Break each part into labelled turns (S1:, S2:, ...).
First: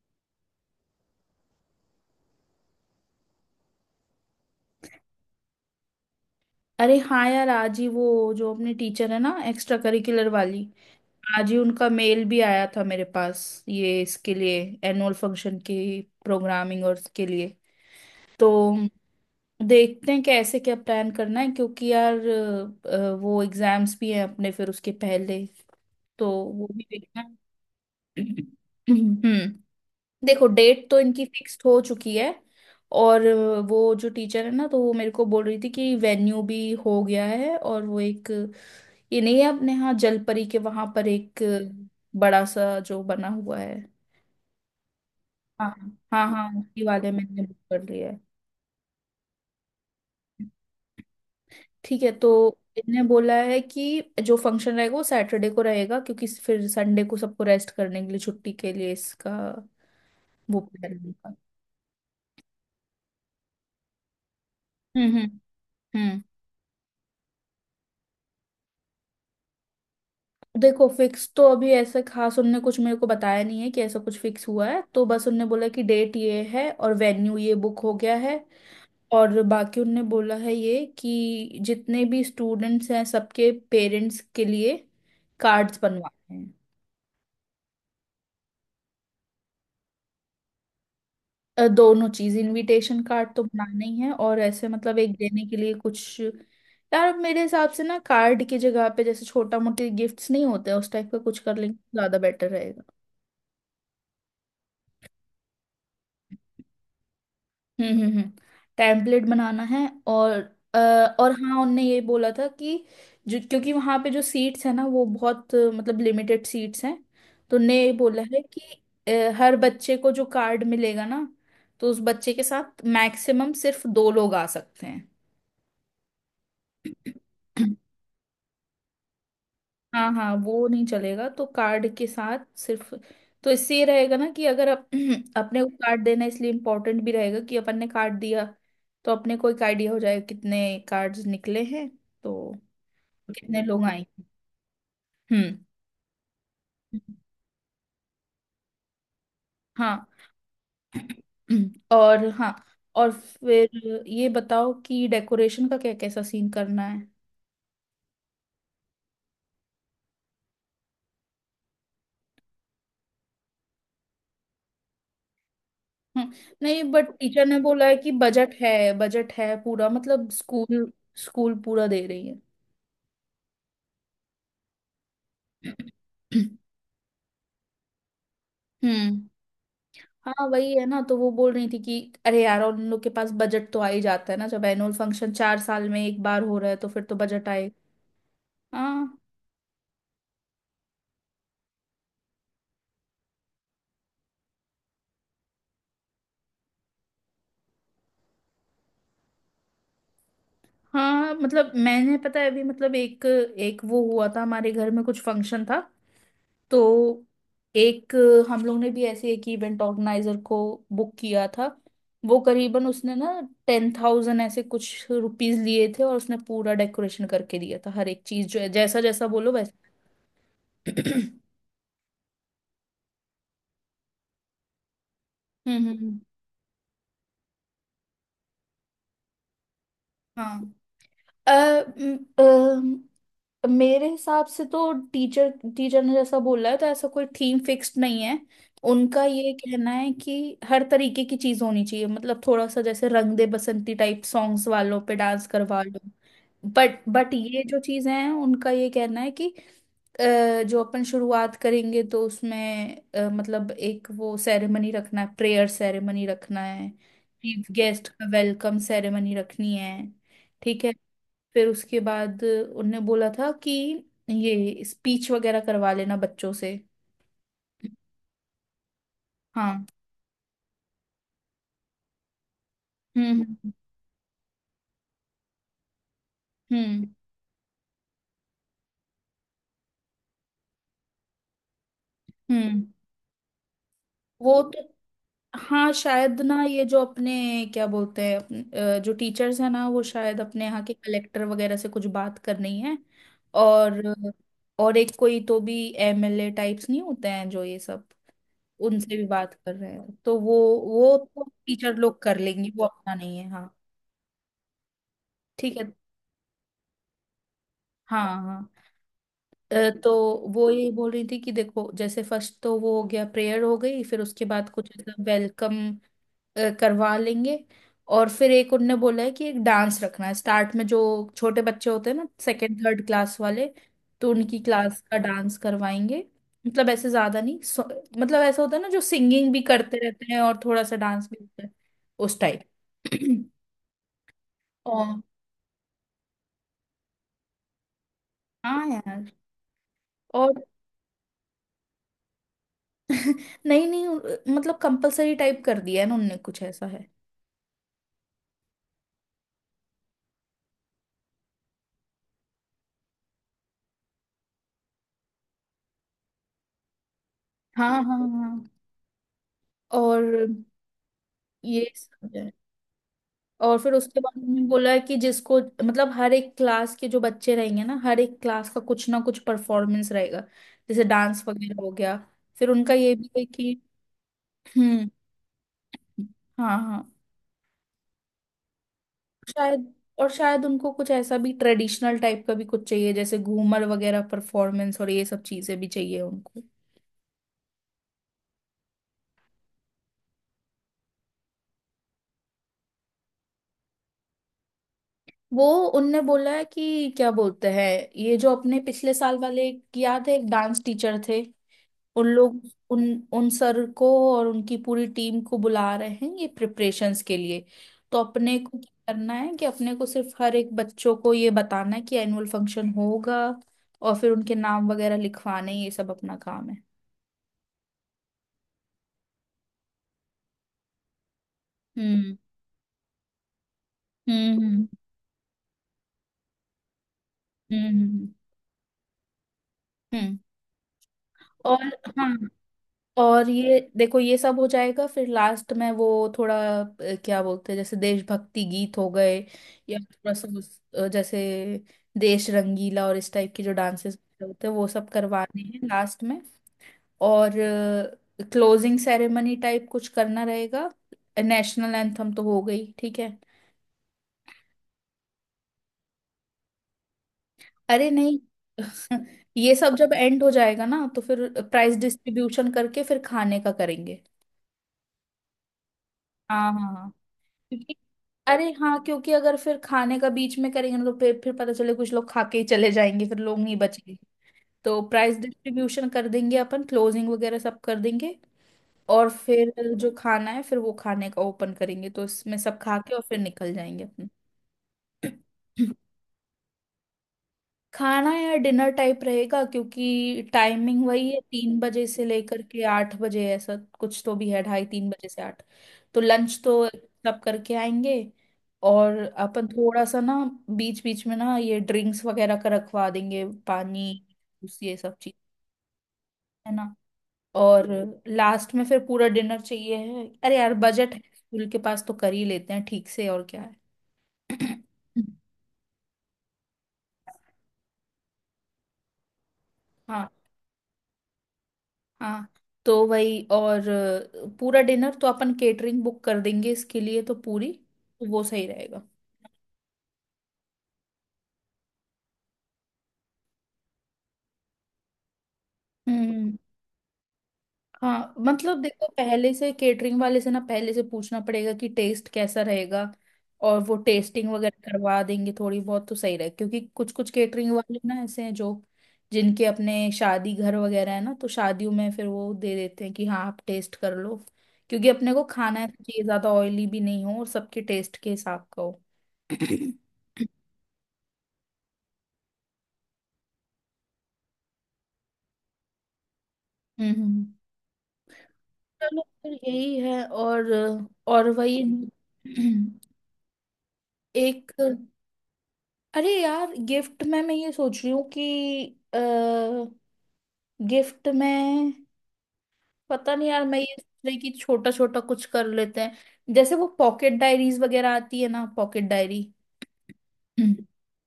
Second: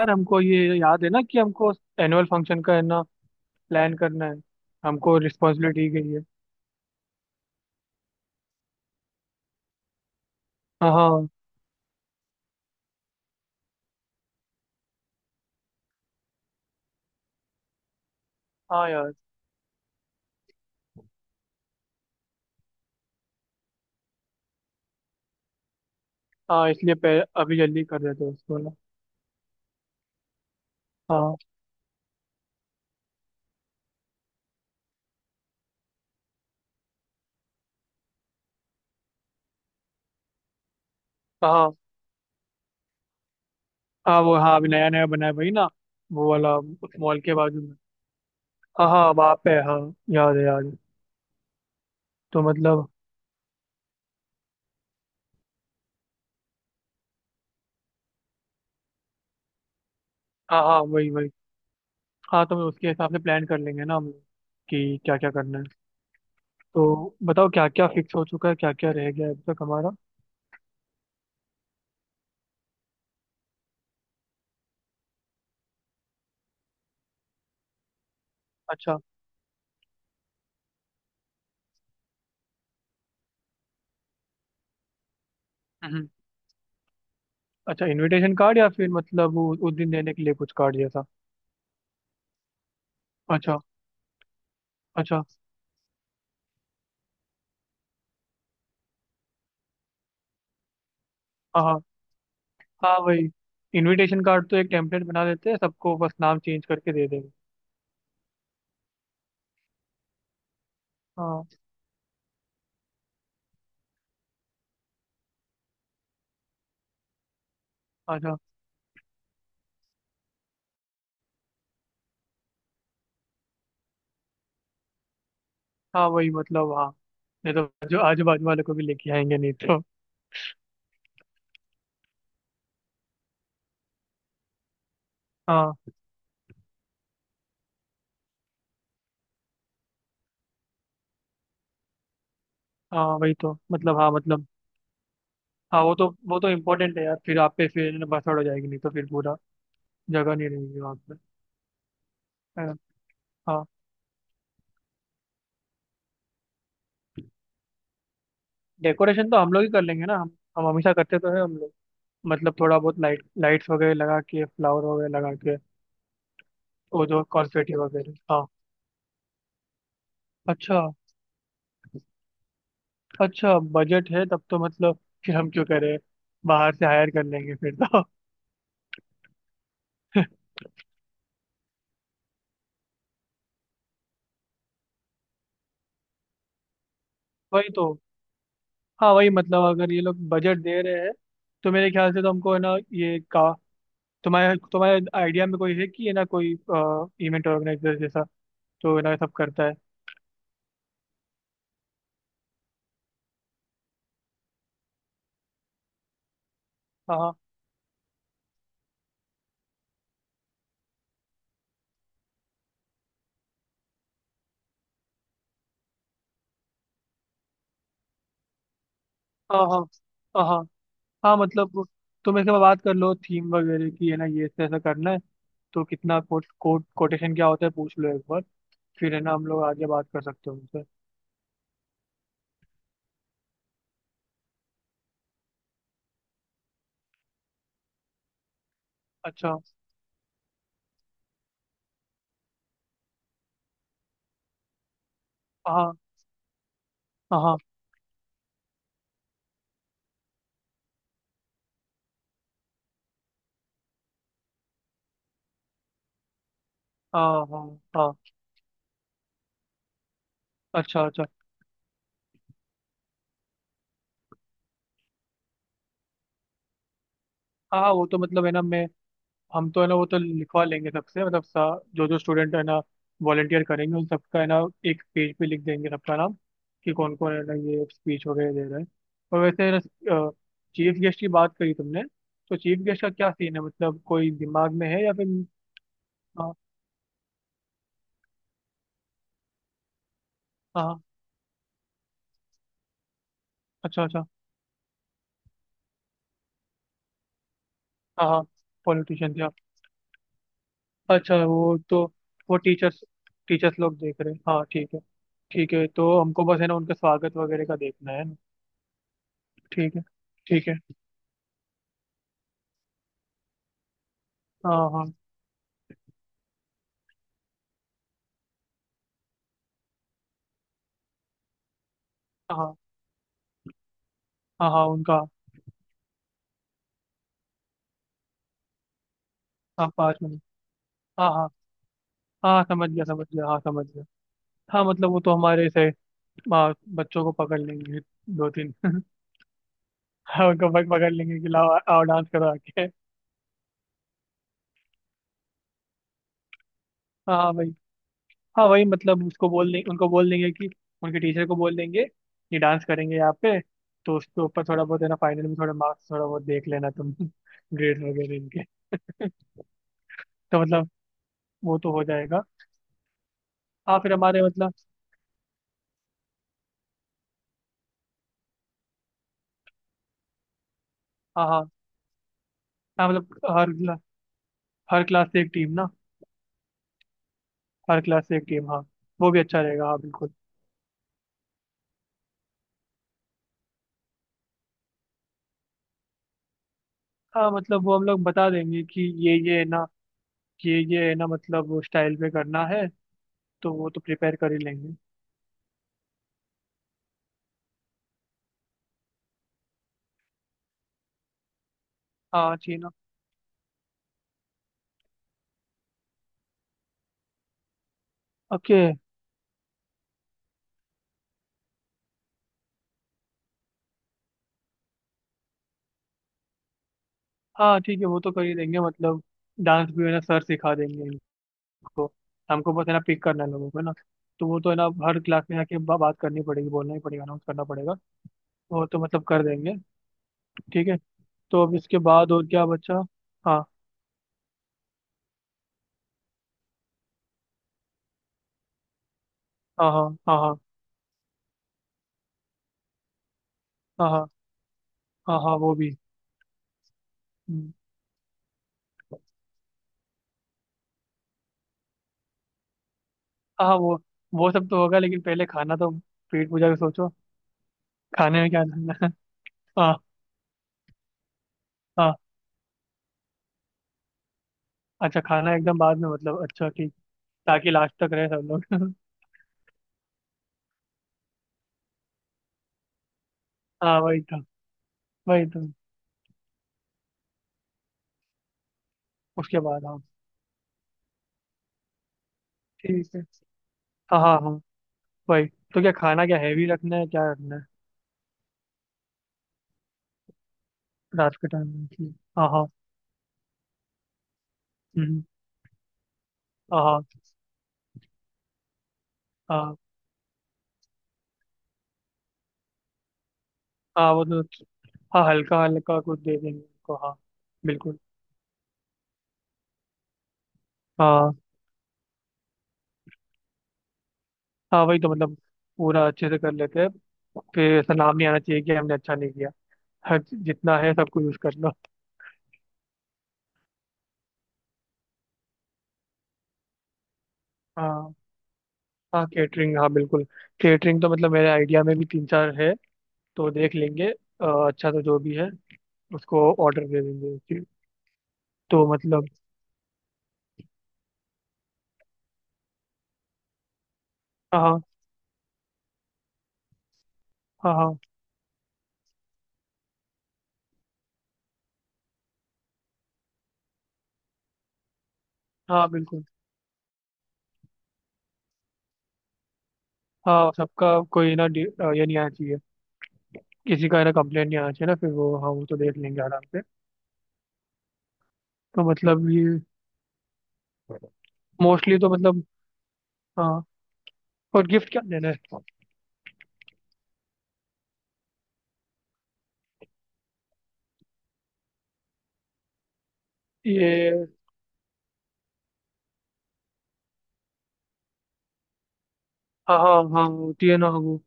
S1: यार हमको ये याद है ना कि हमको एनुअल फंक्शन का है ना प्लान करना है। हमको रिस्पॉन्सिबिलिटी दी गई है।
S2: अरे हाँ यार, आज ही वो जो अपने टीचर है ना, एक्स्ट्रा करिकुलर वाली।
S1: हाँ हाँ।
S2: आज ही उनका मेल भी आया था मेरे पास, ये इसके लिए, एनुअल फंक्शन की प्रोग्रामिंग और इसके लिए। तो
S1: हाँ यार।
S2: देखते हैं कैसे क्या प्लान करना है, क्योंकि यार वो एग्जाम्स भी हैं अपने फिर उसके पहले, तो वो
S1: हाँ
S2: भी
S1: इसलिए
S2: देखना
S1: अभी
S2: है।
S1: जल्दी कर देते हैं उसको ना।
S2: हम्म देखो, डेट तो इनकी
S1: हाँ
S2: फिक्स्ड हो चुकी है, और वो जो टीचर है ना, तो वो मेरे को बोल रही थी कि वेन्यू भी हो गया है, और वो एक, ये नहीं है अपने यहाँ जलपरी के वहां पर एक
S1: हाँ।
S2: बड़ा सा जो बना हुआ है।
S1: हाँ वो, हाँ अभी नया नया बना है भाई
S2: हाँ
S1: ना।
S2: हाँ,
S1: वो
S2: हाँ।
S1: वाला
S2: उसी
S1: उस
S2: वाले
S1: मॉल
S2: में
S1: के
S2: इनने बुक
S1: बाजू में।
S2: कर लिया है।
S1: हाँ हाँ, वहाँ पे है, हाँ। याद है याद है।
S2: ठीक है, तो
S1: तो मतलब।
S2: इनने बोला है कि जो फंक्शन रहेगा वो सैटरडे को रहेगा, क्योंकि फिर संडे को सबको रेस्ट करने के लिए, छुट्टी के लिए इसका वो
S1: हाँ हाँ,
S2: प्लान
S1: वही वही।
S2: होगा।
S1: हाँ, तो उसके हिसाब से प्लान कर लेंगे ना हम लोग कि
S2: हम्म
S1: क्या
S2: हम्म
S1: क्या करना है।
S2: हम्म
S1: तो बताओ क्या क्या फिक्स हो चुका है, क्या क्या रह गया है अब तक हमारा।
S2: देखो, फिक्स तो अभी ऐसे खास उनने कुछ मेरे को बताया नहीं है कि ऐसा कुछ फिक्स हुआ है, तो बस उनने बोला कि डेट ये है और वेन्यू ये बुक हो गया है।
S1: अच्छा।
S2: और बाकी उनने बोला है ये कि जितने भी स्टूडेंट्स हैं सबके पेरेंट्स के लिए कार्ड्स बनवाने हैं।
S1: अच्छा, इनविटेशन कार्ड या फिर मतलब वो उस दिन देने के लिए कुछ कार्ड जैसा।
S2: दोनों चीज, इनविटेशन कार्ड तो
S1: अच्छा।
S2: बनाना ही है और ऐसे मतलब एक
S1: अच्छा।
S2: देने के लिए कुछ। यार मेरे हिसाब से ना, कार्ड की जगह पे जैसे छोटा मोटे गिफ्ट्स नहीं होते हैं, उस टाइप का कुछ कर
S1: हाँ
S2: लेंगे
S1: हाँ।
S2: तो ज्यादा बेटर रहेगा।
S1: हाँ वही। इनविटेशन कार्ड तो एक टेम्पलेट बना देते हैं, सबको बस नाम चेंज करके दे देंगे।
S2: हम्म हम्म हम्म टेम्पलेट बनाना है, और अ, और
S1: हाँ।
S2: हाँ, उनने ये बोला था कि, जो क्योंकि वहाँ पे जो सीट्स है ना वो बहुत मतलब लिमिटेड सीट्स हैं। तो उनने ये बोला
S1: अच्छा।
S2: है कि हर बच्चे को जो कार्ड मिलेगा ना, तो उस बच्चे के साथ मैक्सिमम सिर्फ दो लोग आ सकते
S1: हाँ वही मतलब हाँ। नहीं
S2: हैं।
S1: तो जो आजू बाजू वाले को भी लेके आएंगे नहीं तो।
S2: हाँ, हाँ, वो नहीं चलेगा, तो कार्ड के साथ सिर्फ। तो इससे ये रहेगा ना कि अगर अपने को
S1: हाँ
S2: कार्ड देना इसलिए इम्पोर्टेंट भी रहेगा कि अपन ने कार्ड दिया तो अपने को एक आइडिया हो जाएगा कितने कार्ड्स निकले हैं, तो
S1: हाँ वही तो,
S2: कितने लोग
S1: मतलब
S2: आए।
S1: हाँ मतलब।
S2: हम्म।
S1: हाँ वो तो इम्पोर्टेंट है यार, फिर आप पे फिर बसड़ हो जाएगी नहीं तो, फिर पूरा
S2: हाँ।
S1: जगह नहीं रहेगी वहाँ पे।
S2: और हाँ।
S1: है ना?
S2: और
S1: हाँ।
S2: फिर ये बताओ कि डेकोरेशन का क्या कैसा सीन करना है।
S1: डेकोरेशन तो हम लोग ही कर लेंगे ना। हम हमेशा करते तो है हम लोग। मतलब थोड़ा बहुत लाइट लाइट्स वगैरह लगा के, फ्लावर वगैरह लगा के।
S2: हम्म, नहीं,
S1: वो
S2: बट
S1: जो
S2: टीचर ने
S1: कॉन्फेटी
S2: बोला है कि
S1: वगैरह, हाँ।
S2: बजट है। बजट है पूरा, मतलब
S1: अच्छा।
S2: स्कूल, पूरा दे रही
S1: अच्छा, बजट है, तब तो मतलब फिर हम क्यों करें।
S2: है।
S1: बाहर से हायर कर लेंगे फिर तो।
S2: हम्म। हाँ, वही है ना, तो वो बोल रही थी कि, अरे यार, और उन लोग के पास बजट तो आ ही जाता है ना, जब एनुअल फंक्शन 4 साल में एक बार हो रहा है तो फिर तो बजट
S1: वही
S2: आए।
S1: तो।
S2: हाँ,
S1: हाँ वही, मतलब अगर ये लोग बजट दे रहे हैं, तो मेरे ख्याल से तो हमको है ना ये का। तुम्हारे तुम्हारे आइडिया में कोई है कि, है ना कोई इवेंट ऑर्गेनाइजर जैसा, तो है ना सब करता है।
S2: हाँ। मतलब मैंने, पता है, अभी मतलब एक एक वो हुआ था हमारे घर में, कुछ फंक्शन था। तो
S1: हाँ
S2: एक, हम लोग ने भी ऐसे एक इवेंट ऑर्गेनाइजर को बुक किया था। वो करीबन उसने ना 10,000 ऐसे कुछ रुपीज लिए थे, और उसने पूरा डेकोरेशन करके दिया था, हर एक चीज जो है जैसा जैसा बोलो
S1: हाँ
S2: वैसा।
S1: हाँ हाँ हाँ हाँ। हाँ, मतलब तुम इसके बाद बात कर लो थीम वगैरह की, है ना ये ऐसा ऐसा करना है।
S2: हम्म,
S1: तो
S2: हम्म,
S1: कितना कोट कोट कोटेशन क्या होता है पूछ लो एक बार। फिर है ना हम लोग आगे बात कर सकते हैं
S2: हाँ।
S1: उनसे।
S2: अ, म- मेरे हिसाब से तो टीचर टीचर ने जैसा बोला है तो ऐसा कोई थीम फिक्स्ड नहीं है। उनका ये
S1: अच्छा।
S2: कहना है कि हर तरीके की चीज होनी चाहिए, मतलब थोड़ा सा, जैसे रंग दे बसंती टाइप सॉन्ग्स वालों पे डांस करवा
S1: हाँ
S2: लो। बट
S1: हाँ हाँ
S2: ये जो चीजें हैं उनका ये कहना है कि जो अपन शुरुआत करेंगे तो उसमें मतलब एक वो सेरेमनी रखना है, प्रेयर सेरेमनी रखना है।
S1: हाँ
S2: चीफ
S1: हाँ
S2: गेस्ट
S1: हाँ,
S2: का वेलकम सेरेमनी रखनी है। ठीक है।
S1: अच्छा अच्छा।
S2: फिर उसके बाद उनने बोला था कि ये स्पीच वगैरह करवा लेना बच्चों से।
S1: हाँ हाँ, वो तो मतलब है ना मैं। हम तो
S2: हाँ।
S1: है ना वो तो लिखवा लेंगे सबसे, मतलब जो जो स्टूडेंट है ना वॉलेंटियर
S2: हम्म,
S1: करेंगे उन सबका है ना। एक पेज पे लिख देंगे सबका नाम, कि
S2: हम्म,
S1: कौन कौन है ना ये स्पीच वगैरह दे रहा है। और वैसे है ना, चीफ गेस्ट की बात करी तुमने, तो चीफ
S2: हम्म।
S1: गेस्ट का क्या सीन है, मतलब कोई
S2: वो
S1: दिमाग
S2: तो।
S1: में है या फिर।
S2: हाँ, शायद
S1: हाँ
S2: ना, ये जो अपने, क्या बोलते हैं, जो टीचर्स हैं ना, वो शायद अपने यहाँ
S1: हाँ
S2: के
S1: हाँ,
S2: कलेक्टर वगैरह से कुछ बात करनी है। और
S1: अच्छा अच्छा।
S2: और एक कोई तो भी MLA टाइप्स नहीं होते हैं जो ये सब,
S1: हाँ हाँ,
S2: उनसे भी
S1: पॉलिटिशियन।
S2: बात कर रहे हैं तो वो
S1: अच्छा
S2: तो
S1: वो
S2: टीचर
S1: तो,
S2: लोग कर
S1: वो
S2: लेंगे, वो
S1: टीचर्स
S2: अपना नहीं है। हाँ,
S1: टीचर्स लोग देख रहे हैं, हाँ ठीक है। ठीक
S2: ठीक
S1: है,
S2: है।
S1: तो हमको बस है ना उनका स्वागत वगैरह का देखना है
S2: हाँ,
S1: ना।
S2: हाँ। अ,
S1: ठीक है।
S2: तो वो
S1: ठीक है
S2: ये बोल रही थी कि देखो, जैसे फर्स्ट तो वो हो गया, प्रेयर हो गई, फिर उसके बाद
S1: हाँ
S2: कुछ
S1: हाँ
S2: ऐसा वेलकम करवा लेंगे। और फिर एक उनने बोला है कि एक डांस रखना है स्टार्ट में, जो छोटे बच्चे होते हैं ना,
S1: हाँ
S2: सेकेंड थर्ड क्लास वाले, तो उनकी
S1: हाँ। हाँ
S2: क्लास का
S1: उनका।
S2: डांस करवाएंगे। मतलब ऐसे ज्यादा नहीं, मतलब ऐसा होता है ना, जो सिंगिंग भी
S1: हाँ
S2: करते
S1: पाँच
S2: रहते हैं
S1: मिनट
S2: और थोड़ा सा डांस
S1: हाँ
S2: भी
S1: हाँ।
S2: होता है, उस
S1: हाँ
S2: टाइप।
S1: समझ गया समझ गया, हाँ समझ गया। हाँ मतलब वो
S2: और
S1: तो हमारे से बच्चों को पकड़ लेंगे दो तीन।
S2: हाँ यार।
S1: हाँ
S2: और
S1: उनको पकड़ लेंगे कि लाओ आओ डांस करो आके।
S2: नहीं, नहीं, मतलब कंपलसरी टाइप कर दिया है ना उनने, कुछ ऐसा है।
S1: हाँ हाँ, भाई। हाँ वही, मतलब उसको बोल दें उनको बोल देंगे कि उनके टीचर को बोल देंगे ये डांस करेंगे यहाँ पे। तो उसके ऊपर थोड़ा बहुत है ना फाइनल में थोड़ा मार्क्स थोड़ा बहुत देख लेना तुम,
S2: हाँ,
S1: ग्रेड
S2: हाँ,
S1: वगैरह
S2: हाँ,
S1: इनके।
S2: और
S1: तो मतलब वो
S2: ये
S1: तो हो
S2: सब
S1: जाएगा।
S2: है। और फिर
S1: हाँ फिर
S2: उसके बाद
S1: हमारे
S2: उन्होंने
S1: मतलब।
S2: बोला है कि जिसको मतलब हर एक क्लास के जो बच्चे रहेंगे ना, हर एक क्लास का कुछ ना कुछ परफॉर्मेंस रहेगा। जैसे डांस
S1: हाँ हाँ।
S2: वगैरह हो गया, फिर उनका
S1: हाँ
S2: ये भी
S1: मतलब
S2: है कि,
S1: हर
S2: हम्म,
S1: क्लास से एक टीम ना।
S2: हाँ, हाँ,
S1: हर क्लास से एक टीम, हाँ। वो भी अच्छा रहेगा,
S2: शायद।
S1: हाँ
S2: और
S1: बिल्कुल।
S2: शायद उनको कुछ ऐसा भी ट्रेडिशनल टाइप का भी कुछ चाहिए, जैसे घूमर वगैरह परफॉर्मेंस, और ये सब चीजें भी चाहिए उनको।
S1: हाँ मतलब वो हम लोग बता देंगे कि ये है ना, ये है ना मतलब स्टाइल पे करना है। तो वो तो प्रिपेयर कर ही लेंगे।
S2: वो, उनने बोला है कि, क्या बोलते हैं, ये जो अपने पिछले साल वाले, एक याद है, एक डांस टीचर थे। उन
S1: हाँ
S2: लोग।
S1: जी ना।
S2: उन उन सर को और उनकी पूरी टीम को बुला रहे हैं ये प्रिपरेशंस के लिए। तो अपने को
S1: ओके।
S2: क्या करना है कि अपने को सिर्फ हर एक बच्चों को ये बताना है कि एनुअल फंक्शन होगा, और फिर उनके नाम वगैरह लिखवाने, ये सब अपना काम है।
S1: हाँ ठीक है, वो तो कर ही देंगे मतलब। डांस भी है ना सर सिखा देंगे इनको।
S2: हम्म,
S1: हमको बस है ना पिक करना है लोगों को, है ना। तो वो तो है
S2: हम्म,
S1: ना हर क्लास में जाके बात करनी पड़ेगी, बोलना ही पड़ेगा, अनाउंस करना
S2: हम्म,
S1: पड़ेगा।
S2: हम्म,
S1: वो तो मतलब कर देंगे।
S2: हम्म, हम्म।
S1: ठीक है। तो अब
S2: और
S1: इसके बाद
S2: हाँ,
S1: और क्या बच्चा।
S2: और
S1: हाँ
S2: ये देखो, ये सब हो जाएगा फिर लास्ट में वो थोड़ा, क्या बोलते हैं, जैसे देशभक्ति गीत हो गए,
S1: हाँ
S2: या
S1: हाँ
S2: थोड़ा
S1: हाँ
S2: सा
S1: हाँ
S2: जैसे देश रंगीला और इस टाइप के जो
S1: हाँ
S2: डांसेस
S1: हाँ
S2: होते हैं वो सब
S1: हाँ हाँ
S2: करवाने
S1: वो
S2: हैं
S1: भी।
S2: लास्ट में। और
S1: हम्म,
S2: क्लोजिंग सेरेमनी टाइप कुछ करना रहेगा। नेशनल एंथम तो हो गई, ठीक है।
S1: हाँ हाँ, वो सब तो होगा, लेकिन पहले खाना तो। पेट पूजा के सोचो।
S2: अरे नहीं,
S1: खाने में क्या करना है।
S2: ये
S1: हाँ
S2: सब जब एंड हो जाएगा ना, तो फिर प्राइस
S1: हाँ।
S2: डिस्ट्रीब्यूशन करके फिर खाने का करेंगे।
S1: अच्छा खाना एकदम बाद में, मतलब अच्छा
S2: हाँ, हाँ,
S1: ठीक।
S2: हाँ।
S1: ताकि लास्ट
S2: क्योंकि,
S1: तक रहे सब
S2: अरे
S1: लोग।
S2: हाँ, क्योंकि अगर फिर खाने का बीच में करेंगे ना, तो फिर पता चले कुछ लोग खा के ही चले जाएंगे, फिर लोग नहीं
S1: हाँ
S2: बचेंगे।
S1: वही तो।
S2: तो प्राइस
S1: वही तो।
S2: डिस्ट्रीब्यूशन कर देंगे अपन, क्लोजिंग वगैरह सब कर देंगे, और
S1: उसके
S2: फिर
S1: बाद हाँ।
S2: जो खाना है, फिर वो खाने का ओपन करेंगे, तो इसमें सब खा
S1: ठीक
S2: के
S1: है।
S2: और फिर निकल जाएंगे
S1: हाँ हाँ हाँ वही। तो क्या
S2: अपन।
S1: खाना, क्या हैवी रखना है क्या रखना है।
S2: खाना या डिनर टाइप रहेगा, क्योंकि टाइमिंग वही
S1: रात
S2: है,
S1: के टाइम
S2: तीन
S1: में
S2: बजे
S1: ठीक,
S2: से
S1: हाँ
S2: लेकर
S1: हाँ।
S2: के 8 बजे, ऐसा कुछ तो भी है, ढाई तीन
S1: हम्म,
S2: बजे से आठ। तो लंच
S1: हाँ
S2: तो
S1: हाँ।
S2: सब करके आएंगे, और अपन
S1: हाँ
S2: थोड़ा सा ना, बीच बीच में ना, ये ड्रिंक्स वगैरह का रखवा देंगे, पानी,
S1: हाँ वो तो।
S2: जूस, ये सब
S1: हाँ
S2: चीज,
S1: हल्का हल्का कुछ दे देंगे
S2: है ना।
S1: उनको, हाँ।
S2: और
S1: बिल्कुल।
S2: लास्ट में फिर पूरा डिनर चाहिए, है अरे यार बजट है,
S1: हाँ
S2: स्कूल के पास तो कर ही लेते हैं ठीक से और क्या है।
S1: हाँ वही तो, मतलब पूरा अच्छे से कर लेते हैं। फिर ऐसा नाम नहीं आना चाहिए कि हमने अच्छा नहीं किया। हर
S2: हाँ,
S1: जितना है सब कुछ यूज़ कर लो।
S2: हाँ। तो वही, और पूरा डिनर तो अपन केटरिंग बुक कर देंगे, इसके लिए तो पूरी,
S1: हाँ।
S2: तो वो सही रहेगा।
S1: हाँ केटरिंग, हाँ बिल्कुल। केटरिंग तो मतलब मेरे आइडिया में भी तीन चार है, तो देख लेंगे। अच्छा तो जो भी है उसको
S2: हम्म।
S1: ऑर्डर दे देंगे फिर।
S2: हाँ, मतलब
S1: तो
S2: देखो,
S1: मतलब।
S2: पहले से केटरिंग वाले से ना, पहले से पूछना पड़ेगा कि टेस्ट कैसा रहेगा, और वो टेस्टिंग
S1: हाँ
S2: वगैरह
S1: हाँ
S2: करवा देंगे थोड़ी बहुत तो सही रहेगा, क्योंकि कुछ कुछ केटरिंग
S1: हाँ
S2: वाले
S1: हाँ।
S2: ना ऐसे हैं जो जिनके अपने शादी घर वगैरह है ना, तो शादियों में फिर वो दे देते हैं कि हाँ आप टेस्ट कर लो। क्योंकि अपने को खाना है
S1: हाँ
S2: तो चाहिए
S1: बिल्कुल।
S2: ज्यादा ऑयली भी नहीं हो और सबके टेस्ट के हिसाब का हो।
S1: हाँ सबका, कोई ना ये नहीं आना चाहिए। किसी का है ना कंप्लेंट नहीं आना चाहिए ना फिर, वो हाँ, वो तो देख लेंगे आराम से।
S2: हम्म।
S1: तो
S2: चलो,
S1: मतलब
S2: फिर
S1: ये,
S2: यही है। और वही,
S1: मोस्टली तो मतलब। हाँ। और
S2: एक।
S1: गिफ्ट क्या देना है।
S2: अरे यार, गिफ्ट में मैं ये सोच रही हूँ कि, गिफ्ट में, पता नहीं यार, मैं ये सोच
S1: ये,
S2: रही कि छोटा छोटा कुछ कर लेते हैं, जैसे वो पॉकेट डायरीज वगैरह आती है ना, पॉकेट डायरी।
S1: हाँ हाँ हाँ, होती है ना वो।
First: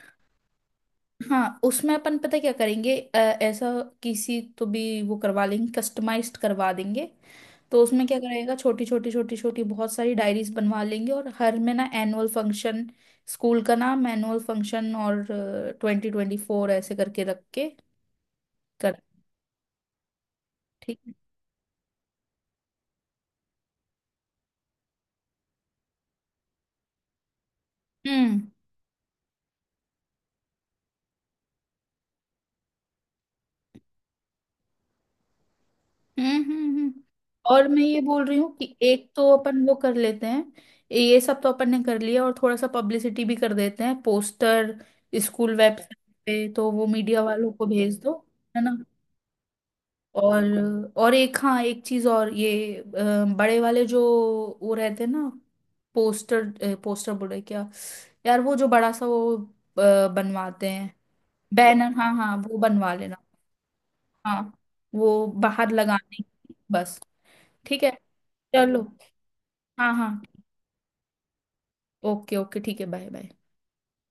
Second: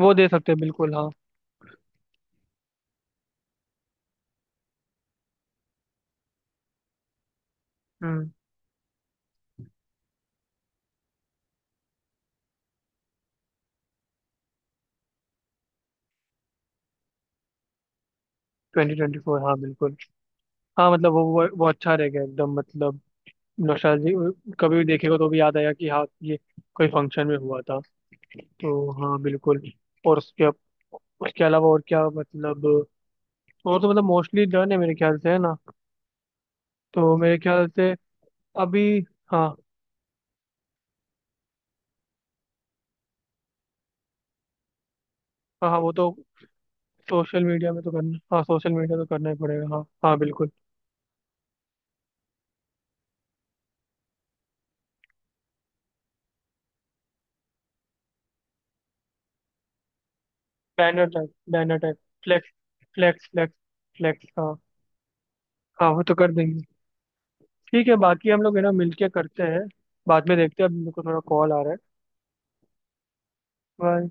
S1: वो दे सकते हैं बिल्कुल, हाँ।
S2: हाँ, उसमें अपन, पता क्या करेंगे, ऐसा किसी तो भी वो करवा लेंगे, कस्टमाइज्ड करवा देंगे। तो उसमें क्या
S1: हम्म।
S2: करेगा, छोटी छोटी छोटी छोटी बहुत सारी डायरीज बनवा लेंगे, और हर में ना एनुअल फंक्शन, स्कूल का नाम, एनुअल फंक्शन और 2024 ऐसे करके रख के कर।
S1: 2024, हाँ बिल्कुल। हाँ
S2: ठीक
S1: मतलब
S2: है।
S1: वो अच्छा रहेगा एकदम, मतलब नौशाद कभी भी देखेगा तो भी याद आया कि हाँ ये कोई फंक्शन में हुआ था।
S2: हम्म,
S1: तो हाँ बिल्कुल। और उसके, अलावा और क्या मतलब। और तो मतलब मोस्टली डन है मेरे ख्याल से है ना।
S2: हम्म, हम्म,
S1: तो मेरे ख्याल
S2: और मैं
S1: से
S2: ये बोल रही हूँ कि
S1: अभी।
S2: एक तो
S1: हाँ
S2: अपन वो कर लेते हैं, ये सब तो अपन ने कर लिया, और थोड़ा सा पब्लिसिटी भी कर देते हैं, पोस्टर, स्कूल
S1: हाँ हाँ, वो
S2: वेबसाइट
S1: तो।
S2: पे, तो वो मीडिया
S1: सोशल
S2: वालों को
S1: मीडिया में तो
S2: भेज दो,
S1: करना, हाँ
S2: है
S1: सोशल
S2: ना।
S1: मीडिया तो करना ही पड़ेगा, हाँ हाँ
S2: और
S1: बिल्कुल।
S2: और एक, हाँ, एक चीज और, ये बड़े वाले जो वो रहते हैं ना, पोस्टर, पोस्टर बोले क्या, यार वो जो बड़ा सा वो बनवाते हैं।
S1: Banner type, banner
S2: banner,
S1: type.
S2: हाँ, हाँ,
S1: फ्लेक्स।
S2: वो बनवा लेना।
S1: Flex flex. फ्लेक्स,
S2: हाँ,
S1: हाँ।
S2: वो बाहर
S1: हाँ वो तो
S2: लगाने की।
S1: कर देंगे।
S2: बस, ठीक
S1: ठीक
S2: है।
S1: है, बाकी हम लोग है ना
S2: चलो,
S1: मिलके करते हैं।
S2: हाँ, हाँ।
S1: बाद में देखते हैं, अभी मेरे को थोड़ा कॉल आ रहा है।
S2: ओके, ओके, ठीक है। Bye, bye.
S1: बाय।